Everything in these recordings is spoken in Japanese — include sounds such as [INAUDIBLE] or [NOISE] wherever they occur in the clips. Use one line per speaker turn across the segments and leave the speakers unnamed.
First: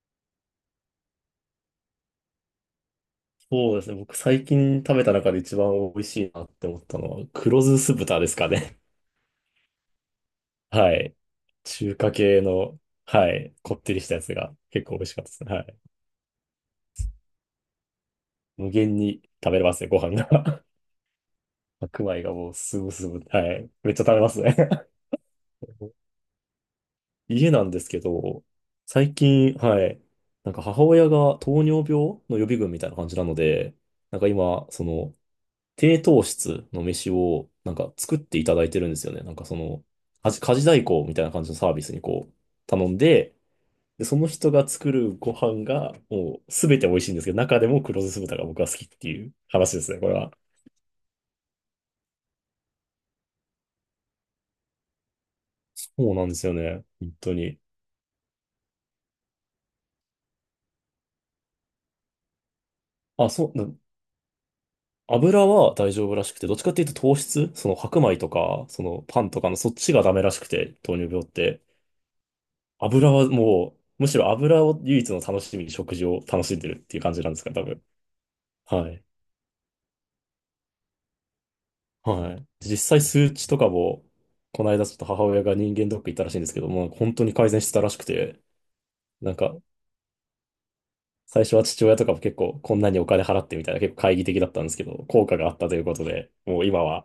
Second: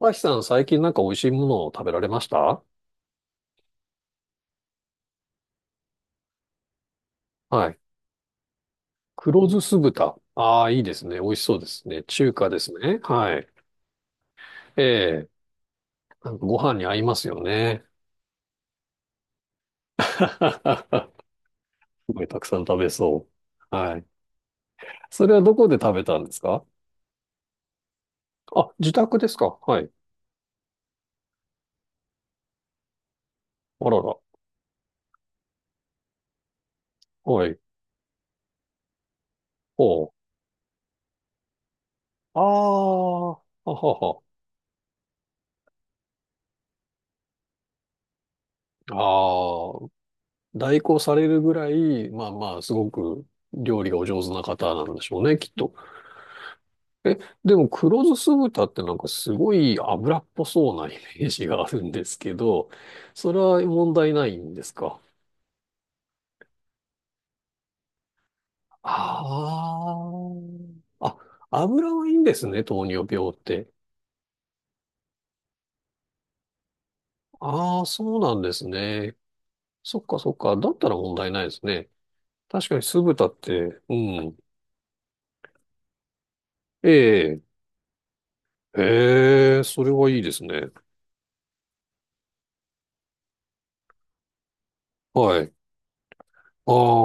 マキさん、最近なんか美味しいものを食べられました？
そうですね。僕最近食べた中で一番美味しいなって思ったのは、黒
は
酢
い。
酢豚ですかね。
黒酢酢豚。ああ、
[LAUGHS]
いいで
は
す
い。
ね。美味しそうです
中
ね。
華
中
系
華です
の、
ね。
は
はい。
い。こってりしたやつが
え
結構美味しかっ
え、
たですね。はい。
なんかご飯に合いますよね。
無限に食べれますね、ご飯
[LAUGHS]
が。[LAUGHS] 白
すご
米
い
が
たく
もう
さん食
す
べ
ぐすぐ、
そ
はい。
う。
めっ
は
ちゃ
い。
食べますね。[LAUGHS]
それはどこで食べたんですか？
家なんですけど、
あ、自
最
宅です
近、
か？は
は
い。
い。母親が糖尿病の予備軍みたいな感じなので、
あらら。
今、低糖質の飯
は
を
い。
作っていただいてるんですよね。
ほう。
家事代行みたいな感じのサービスにこう
ああ、
頼んで、
はは
で、そ
は。
の人が作るご飯がもうすべて美味しいんですけど、中でも黒酢豚が僕は好きっ
あ
ていう話で
あ、
すね、これは。
代行されるぐらい、まあまあ、すごく料理がお上手な方なんでしょうね、きっと。
そうなんですよね、本
え、
当
で
に。
も黒酢酢豚ってすごい油っぽそうなイメージがあるんですけど、
あ、
それは問題ないんですか？
油は大丈夫らしくて、どっちかっていうと糖質、その白米とか、そのパンとかのそっ
あ
ちがダメらしくて、糖尿
あ。
病っ
あ、
て。
油はいいんですね、糖尿
油は
病って。
もう、むしろ油を唯一の楽しみに食事を楽しんでるっていう感じなんですかね、多
あ
分。
あ、そうなんです
はい。
ね。そっかそっか。だったら問題ないですね。
はい。
確か
実
に
際
酢豚
数
っ
値とか
て、う
も、
ん。
この間ちょっと母親が人間ドック行ったらしいんですけども、
え
本当に
え、
改善してたらしくて、なんか、
ええ、それはいいですね。
最初は父親とかも結構こんなにお金払ってみたいな結構懐疑的だったんですけど、効果
は
が
い。
あったということで、もう
あ
今は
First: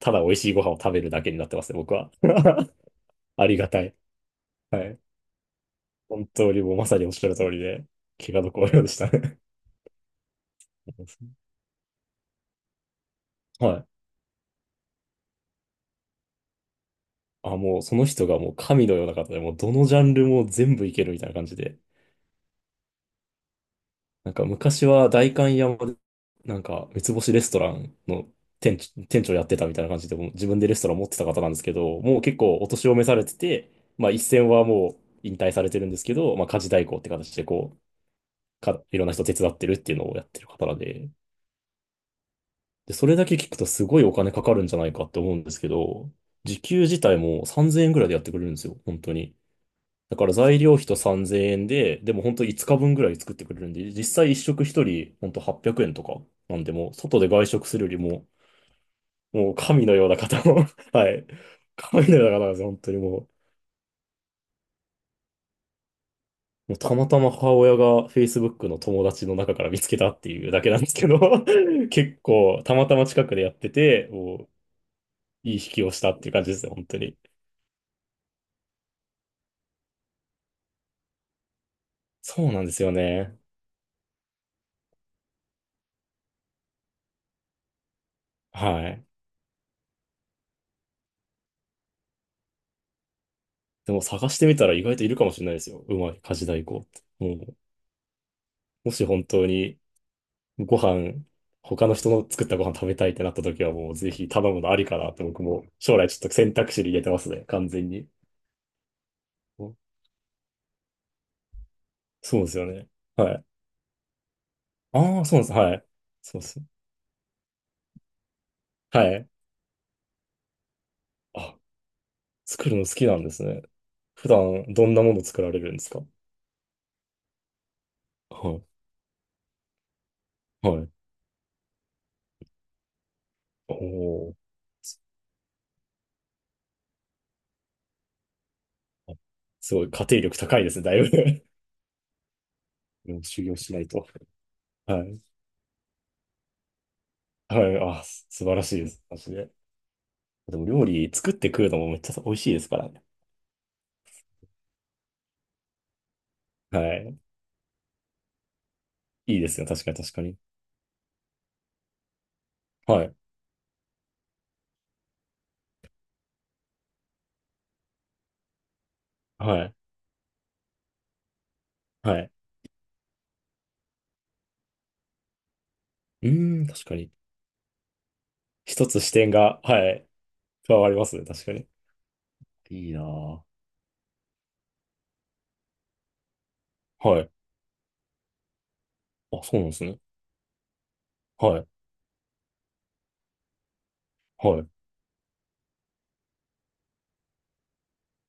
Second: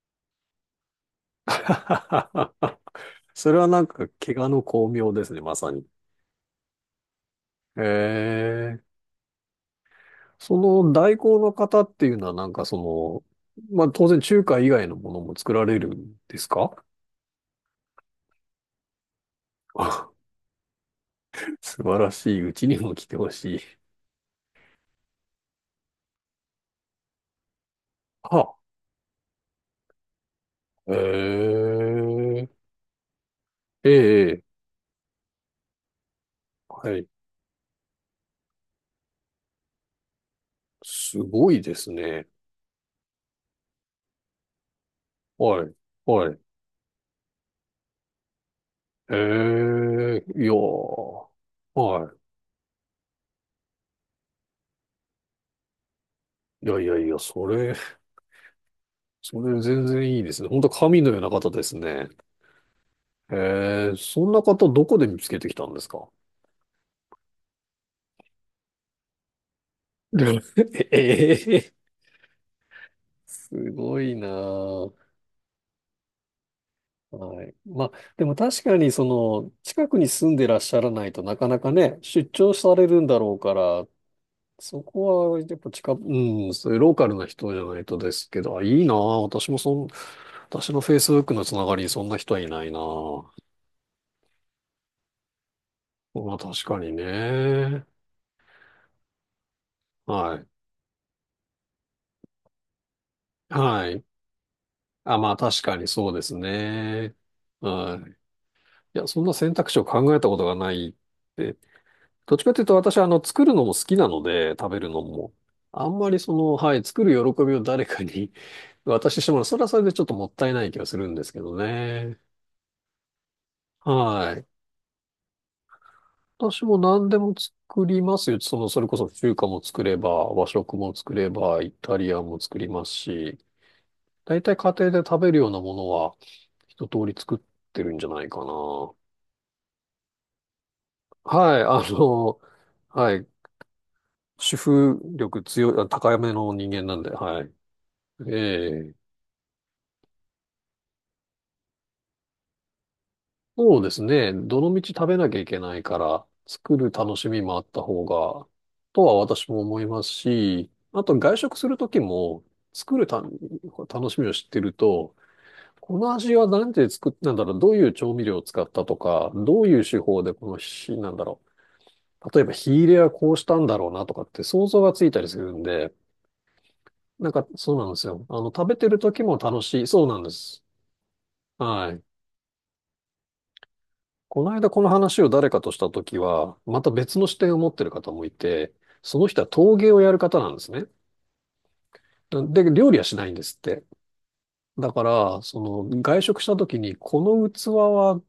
ただ美味しいご飯を食べるだけになってますね、僕は。
あ。
[LAUGHS]
[LAUGHS]
あ
そ
り
れは
が
な
た
ん
い。
か怪我の
は
巧
い。
妙ですね、まさに。
本当にもうまさにおっしゃる通り
え
で、気が毒のようで
え。
したね。
その代
[LAUGHS]
行の方っていうのはなんかそ
は
の、ま
い。
あ当然中華以外のものも作られるんですか？
あ、もうその人がもう神のような方で、もうどのジャ
あ
ンルも全部いけるみたいな感じ
[LAUGHS]
で、
素晴らしい。うちにも来てほしい。
昔は代官山で、三つ星レストランの
[LAUGHS] あ、
店長やってたみたいな感じで、もう自分でレストラン持ってた方なんですけど、もう結
ええ
構お年を召されてて、
え
まあ一
え、
線はもう引退されてるんですけど、まあ家事代
は
行っ
い。
て形でこう、いろんな人手伝ってるっていうのをやってる方なんで、
すごいですね。
で、それだけ聞くとすごいお金かかるんじゃないかって思うんです
は
け
い、
ど、
はい。
時給自体も3000円ぐらいでやってくれるんですよ、本当に。だ
ええ
から
いや
材料費と
ー、
3000円で、で
は
も本当5日分ぐらい作ってくれるんで、実際一食一人本当800円とかなん
い。い
で、
やい
もう
やいや、
外で外
そ
食
れ、
するよりも、
そ
もう
れ全
神のよ
然
うな
いいです
方
ね。本
の
当
[LAUGHS]
神の
は
よう
い。
な方ですね。
神のような方なんですよ、本当にもう。
ええ、そんな方どこで見つけてきたんですか？
もうたまたま母親が Facebook の友達の中から見つけたっていうだけなんですけど、
[LAUGHS] ええ
[LAUGHS] 結構たまたま近くで
す
やって
ご
て、
いな
も
ぁ。
ういい引きをしたっていう感じですね、本当に。
はい。まあ、でも確かにその、近くに住んでらっしゃらないとなかなかね、出
そう
張
なんで
さ
す
れ
よ
るんだろう
ね。
から、そこはやっぱ近く、うん、そういうローカルな人じゃないとですけど、あ、いい
は
なぁ。
い。
私もそん、私の Facebook のつながりにそんな人はいないなぁ。
でも探してみたら意外といるかもしれないですよ。うまい
ま
家
あ
事
確
代
か
行っ
に
て。もう、
ね。
もし本当に
はい。
ご飯、他の人の作ったご飯食べたいってなった時は
は
もう
い。
ぜひ頼むのありかなっ
あ、
て
まあ
僕
確
も
かに
将来
そう
ちょっ
で
と
す
選択肢に入れて
ね。
ますね、完全
は
に。
い。いや、そんな選択
お、
肢を考えたことがないって。どっ
そう
ち
で
か
す
という
よ
と
ね。
私はあの
は
作
い。
るのも好きなので食べるの
ああ、
も。
そうなんです。はい。
あんまりそ
そうで
の、
す。
はい、作る喜びを誰かに [LAUGHS]
は
渡してし
い。
まうのは。それはそれでちょっともったいない気がするんですけど
あ、
ね。
作るの好きなんですね。普
はい。
段どんなもの作られるんですか？
私も何でも作りますよ。そ
は
の、それこそ中華も作れば、和
い。
食
は
も
い。
作れば、イタリアンも作りますし、
おお。
大体家庭で食べるようなものは一通り作ってるんじゃないかな。
あ、すごい、家庭力高いですね、だいぶ。
はい、あの、
[LAUGHS]
は
もう
い、
修行しないと。
主婦
はい。
力強い、あ高めの人間なんで、はい。
はい。あ、素晴らしいで
ええ、
す。マジで。でも料理作って食うのもめっちゃ美味しいですからね。
そうですね。どの道食べなきゃいけないから、作る
は
楽
い。
しみもあった方が、とは
いい
私
で
も
すよ。
思
確
い
かに
ます
確かに。
し、あと外食するときも、作
は
る
い。
た楽しみを知ってると、この味は何で作っなんだろう、どういう調味料を使ったとか、
は
どう
い。
いう手法でこの火、なんだろ
は
う、
い。
例えば火入れはこうしたんだろうなとかって想像がついたりするんで、
うーん、確かに。
なんかそうなんですよ。あの、食べ
一
てる
つ
と
視
き
点
も
が、
楽しい。
は
そう
い。
なんです。
加わりますね。確かに。
はい。
いいなぁ。
この間この話を誰かとしたときは、また別
は
の
い。
視点を持ってる方もいて、その人
あ、
は
そうなんで
陶
す
芸
ね。
をやる方なんですね。
はい。
で、料理はしないんですって。
はい。
だから、その外食したときに、この器は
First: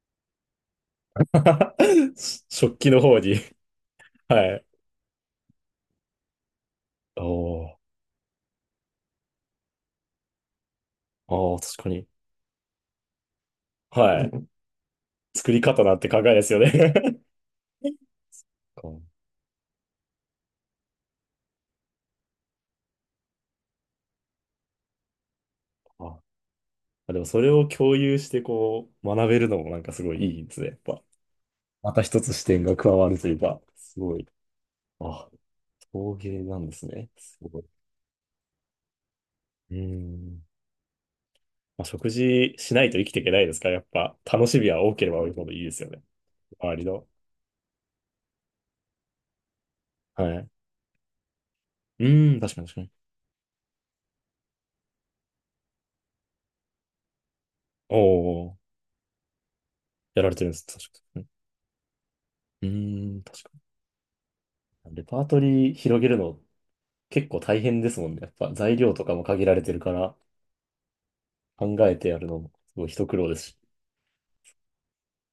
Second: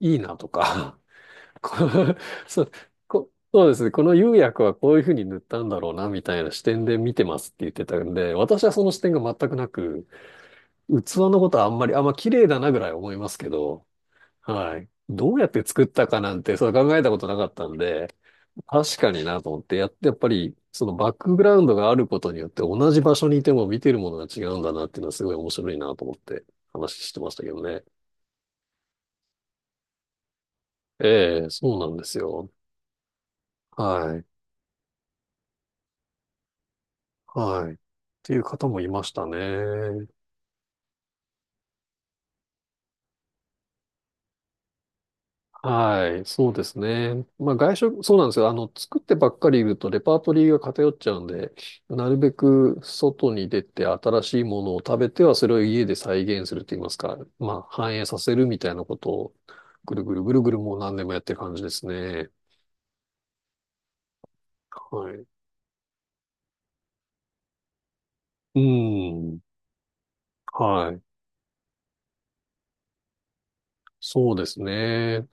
いいなとか、[LAUGHS] こ
[LAUGHS]
のそう
食器の方
こ
に。
そうですね、この釉
は
薬
い。
はこういうふうに塗ったんだろうな、みたいな視点で見てますって
お
言っ
ー。
てたんで、私はその視点が全くなく、器
あ
のこと
ー、
はあん
確
ま
か
り、あ、
に。
まあ綺麗だなぐらい思いますけど、
はい。
はい。どうやっ
作り
て作
方
っ
なん
た
て
か
考え
なん
です
て、
よ
そう
ね。
考えたこと
[LAUGHS]
なかったんで、確
か
かになと思って、やって、やっぱり、そのバックグラウンドがあることによって同じ場所にいても見てるものが違うんだなっていうのはすごい面白いなと思っ
あ、
て話し
あで
て
も
まし
そ
たけ
れ
ど
を
ね。
共有してこう学べるのもなんかすごいいいですね。やっぱ。
ええ、そうな
ま
ん
た
です
一つ視
よ。
点が加わるというか、すご
はい。
い。あ、陶芸なんですね。すごい。う
はい。っていう方もいました
ー
ね。
ん。まあ、食事しないと生きていけないですから、やっぱ、楽しみは多ければ多いほどいいですよね。
はい、そうで
周
す
りの。
ね。まあ外食、そうなんですよ。あの、作ってばっかりいるとレパー
は
ト
い。
リー
う
が偏っちゃうんで、なるべ
ーん、確かに確
く
かに。
外に出て新しいものを食べてはそれを家で再現すると言いますか、まあ反
お
映させるみ
お、
たいなことをぐるぐる
やら
ぐ
れ
る
てる
ぐ
ん
る
です。
もう
確
何年もや
か
っ
に。
てる感じですね。
うーん、確かにレ
は
パ
い。
ートリー広げるの結構大変ですもんね。やっぱ
う
材料とかも
ん。
限られてるから
はい。
考えてやるのもすごい一苦労ですし。
そうですね。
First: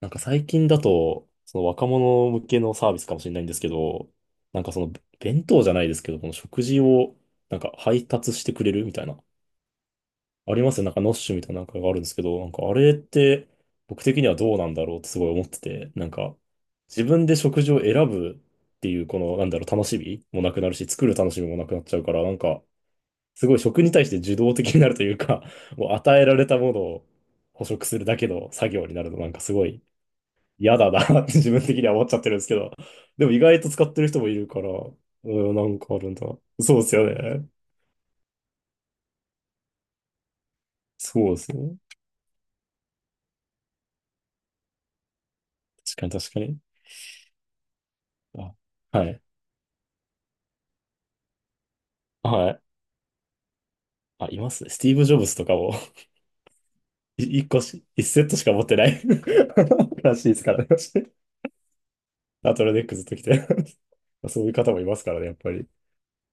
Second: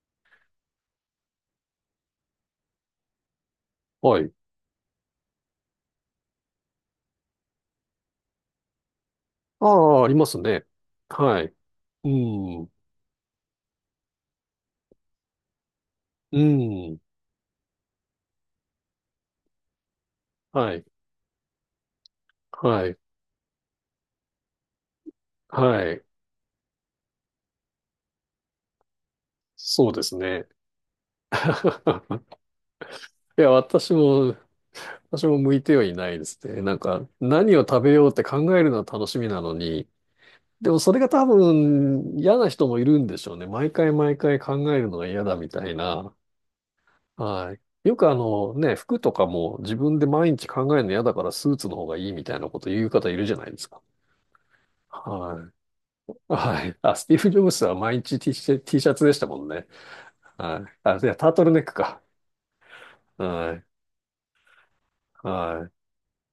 最近だと、その若者向けのサービスかもしれないんですけど、
はい。
なんかその弁当じゃないですけど、この食事を配達してくれるみたいな、
ああ、あります
あり
ね。
ますよ。ノッシュ
は
みた
い。
いながあるんで
う
すけど、なんか
ん。
あれって僕的にはどうなんだろうってすごい思ってて、
うん。
自分で食事を選ぶっていうこのなんだろう楽しみもなくな
は
る
い。
し、作る楽しみもなくなっちゃうから、
はい。
すごい食に対して受動的になるというか、[LAUGHS] も
は
う
い。
与えられたものを捕食するだけの作業になるのなんかすごい
そうですね。
嫌だなって自分的には思っちゃって
[LAUGHS]
るんですけど、でも意
いや、
外と使っ
私
てる人もい
も、
るから、
私も
うん、
向
な
いて
ん
はい
かあ
な
るん
い
だ。
ですね。
そ
な
う
ん
ですよ
か、
ね。
何を食べようって考えるのは楽しみなのに、でもそれが多
そうですね。
分嫌な人もいるんでしょうね。毎回毎回考えるのが嫌だみたい
確かに
な。
確かに。
はい。よくあの
あ、
ね、服
は
と
い。
かも自分で毎日考えるの嫌だからスーツの方がいいみたいな
は
こ
い。
と言う方いるじゃないですか。
あ、いますね。スティーブ・ジョブズと
は
かも。
い。はい。あ、スティ
[LAUGHS]
ーブ・ジ
い
ョ
一
ブ
個
ズは
し、
毎
一
日
セッ
T
トし
シ
か
ャ
持
ツ、
って
T
な
シャ
い
ツでしたもんね。
[LAUGHS] らしいですか
は
らね。[LAUGHS]
い。あ、いや、タートルネックか。
ナトラネックずっと来て。
はい。
[LAUGHS] そういう方もいますからね、やっぱり。
はい。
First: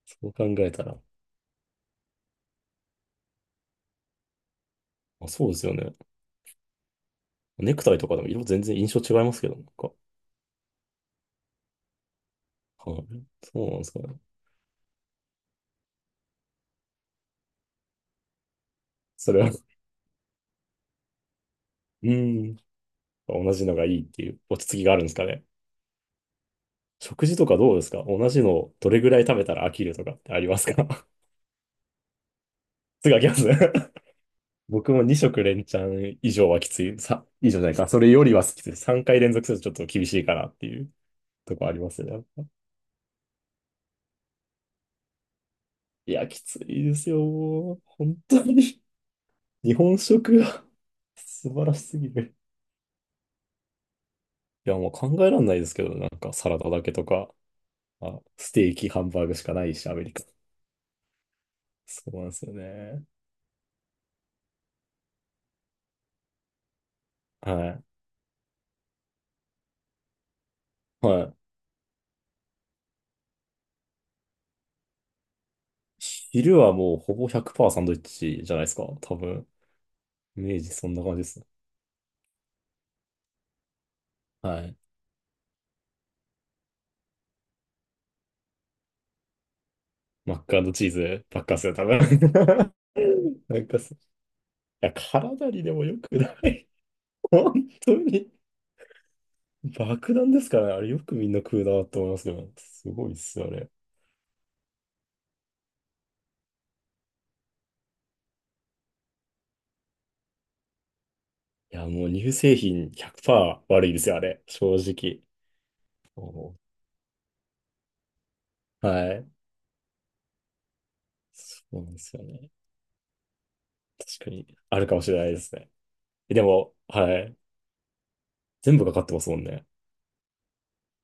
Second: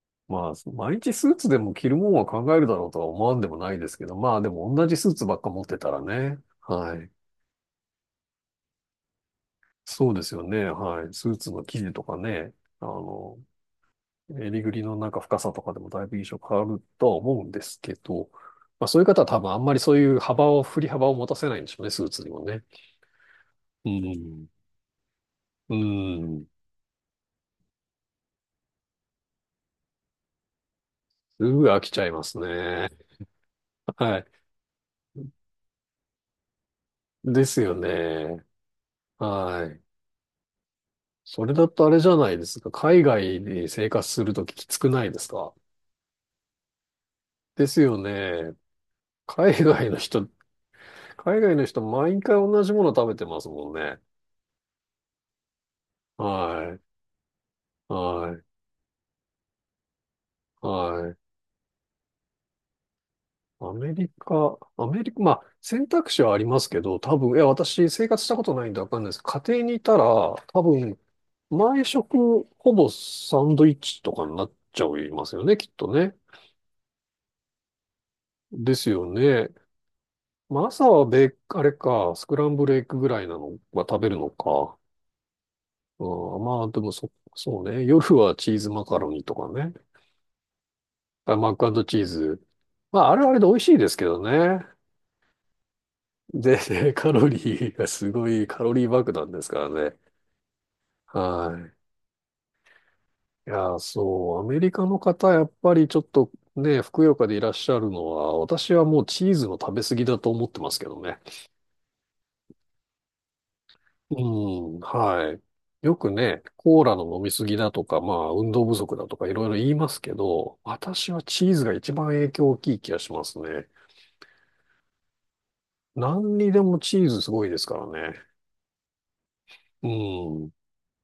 そう考
まあ、
えた
毎
ら。
日スーツでも着るもんは考えるだろうとは思わんでもないですけど、まあでも同じスーツ
あ、
ばっ
そ
か
うで
持っ
すよ
てた
ね。
らね。はい。
ネクタイとかでも色全然印象違いますけど、なんか。
そうですよね。はい。スーツの生地とかね、あ
はい。
の、
そうなんですかね。
襟ぐりのなんか深さとかでもだいぶ印象変わるとは思うんですけど、まあそういう方は
そ
多
れ
分
は、
あんまりそういう幅を、振り幅を持たせないんでしょうね、スー
う
ツにも
ん。
ね。
同じのが
う
いいっていう
ん。
落ち着きがあるんですかね。
うん。
食事とかどうですか？同じのどれぐらい食べたら飽きるとかってありますか？
すぐ飽きちゃいますね。
[LAUGHS] すぐ飽きますね。
はい。
僕も2食連チャン以上はきつい。
で
以上じ
す
ゃな
よ
いか。それよりは
ね。
きつい。3回連続すると
は
ちょ
い。
っと厳しいかなっていう
それ
と
だ
こあり
と
ま
あれ
す
じ
ね。
ゃ
やっ
ない
ぱ
ですか。海外に生活するとききつくないですか？
いや、きついです
で
よ。
すよ
本当
ね。
に。
海
日
外
本
の人、
食が [LAUGHS]
海
素
外の
晴ら
人
しすぎ
毎回
る。
同じもの食べてますもんね。
いや、もう考えられないですけど、なんかサラダ
は
だけ
い。
とか、まあ、
はい。
ステーキ、ハンバーグしかないし、アメリカ。
はい。
そうなんですよね。
アメリカ、アメリカ、まあ選択肢はありますけど、多分、いや、
は
私生活したことないんでわかんないです。家庭にいたら、多分、
い。はい。
毎食ほぼサンドイッチとかになっちゃいますよね、きっとね。
昼はもうほぼ100%サンドイッチじゃないで
で
すか。
すよ
多分。
ね。
イメー
まあ、
ジそ
朝
んな
は
感じで
べ、
す。
あれか、スクランブルエッグぐらいなのは食べるの
はい。
か。うん、まあ、でもそ、そうね。夜はチーズマカロニとかね。
マッカードチーズ
あ
ばっ
マッ
かっすよ、多
クチ
分。
ーズ。まあ、あれはあれで
[LAUGHS]
美
な
味
ん
しい
か
で
そ
す
い
けどね。
や、体にでも良くな
で、
い。
ね [LAUGHS] カロ
[LAUGHS]
リ
本
ーが
当
すご
に。
いカロリー爆弾ですからね。
爆弾ですからね。あれよくみんな食う
は
なと思いますけど。すごいっすよ、
い。
あ
い
れ。
や、そう、アメリカの方、やっぱりちょっとね、ふくよかでいらっしゃるのは、私はもうチーズの食べ過ぎだと思ってますけどね。
いや、もう乳製品100%悪いです
う
よ、あれ。正
ん、
直。
はい。よくね、
おー、
コーラの飲みすぎだとか、まあ、運動不
は
足だとか
い。
いろいろ言いますけど、私はチーズ
そ
が
う
一
なんで
番
すよ
影響
ね。
大きい気がしますね。
確かに。あるかもしれないですね。
何
で
にで
も、
もチー
は
ズす
い。
ごいですからね。
全部かかってますもんね。
うん、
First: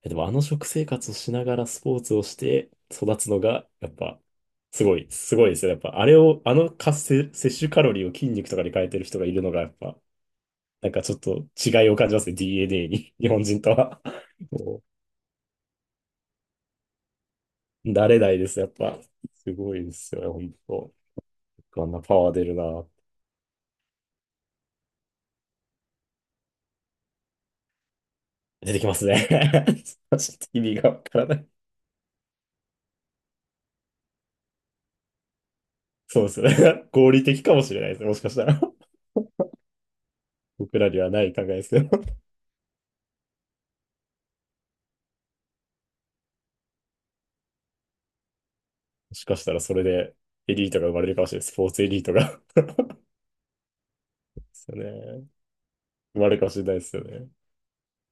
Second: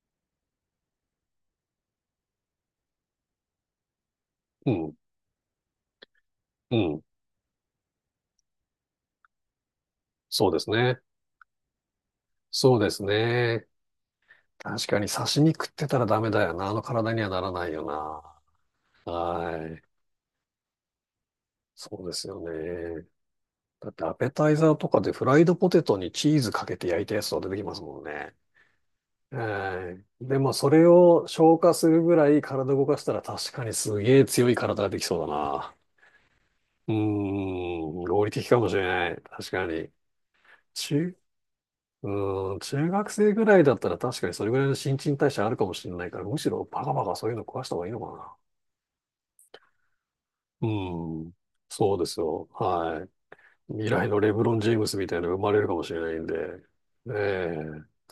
え、でもあの食生活をしながらスポーツをして育つのが、やっぱ、
う
す
ん、
ごい、すごいですよ。やっぱ、あれを、あの
う
活
ん。
性、摂取カロリーを筋肉とかに変えてる人がいるのが、やっぱ、
そうです
なん
ね。
かちょっと違いを感じますね。
そう
DNA
です
に。[LAUGHS] 日本人
ね。
とは。[LAUGHS] も
確かに刺身食ってたらダメだよな。あの体にはならないよ
慣れないです、やっぱ。
な。
す
は
ご
い。
いですよね、本当。あ
そ
んな
うで
パ
す
ワー
よ
出るな。
ね。だってアペタイザーとかでフライドポテトにチーズかけて焼いたやつとか出てきますもんね。
出てきますね。[LAUGHS]
え
ち
ー
ょっ
で
と
も
意
そ
味
れ
がわから
を
ない。
消化するぐらい体動かしたら確かにすげえ強い体ができそうだな。
そうですね。
う
[LAUGHS] 合理的かもしれないです
ーん、
ね。もし
合
か
理
した
的か
ら。
もしれない。確かに。
僕らには
中、
ない考えですよ。
うーん、中学生ぐらいだったら確かにそれぐらいの新陳代謝あるかもしれないから、むしろバカバカそういうの壊した方がいいのか
もしかしたらそれでエ
な。
リ
う
ートが生まれるか
ー
も
ん、
しれない。スポーツエ
そう
リー
で
ト
す
が。
よ。
[LAUGHS] で
はい。未来のレブロン・ジ
す
ェ
よ
ームスみたい
ね。
なの生まれるかもしれない
生
ん
ま
で。
れるかもしれないですよ
ね
ね。い
え、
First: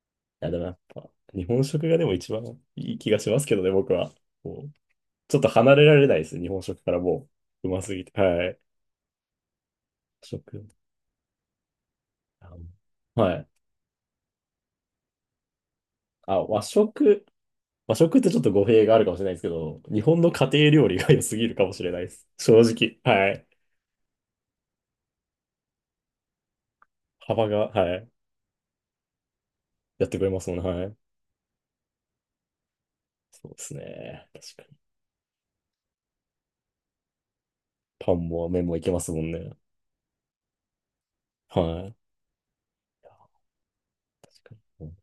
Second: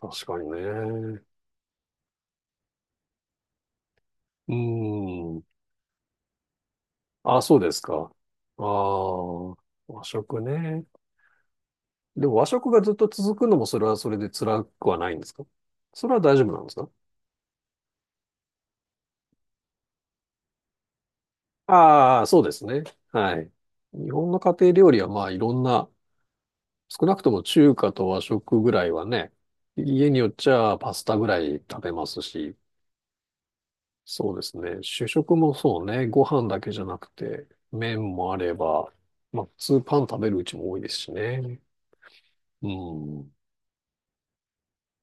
確か
や、
に
でもやっぱ、
ね。
日本食がでも一番いい気がしますけどね、僕は。
う
こうち
ー
ょっ
ん。
と離れられないです。日本食からも
あ、そう
う、う
です
ますぎ
か。
て。はい。
ああ、和食
食。
ね。でも和
あ、
食がずっと
は
続く
い。
のもそれはそれで辛くはないんですか？それは大
あ、
丈夫な
和
んですか？
食。和食ってちょっと語弊があるかもしれないですけど、日本の家庭料理が良すぎるかもしれないで
ああ、
す。
そうで
正
すね。
直。は
は
い。
い。日本の家庭料理はまあいろんな、少なくとも
幅が、
中華
は
と
い。
和食ぐらいはね、
や
家
って
に
く
よ
れ
っ
ま
ち
すもんね。
ゃ
は
パ
い。
スタぐらい食べますし、
そうですね。
そうで
確
す
かに。
ね。主食もそうね。ご飯だけじゃなくて、麺
パン
もあ
も
れ
麺もいけ
ば、
ますもん
まあ普
ね。
通パン食べるうちも多いですしね。
はい。
うん。
や、確かに。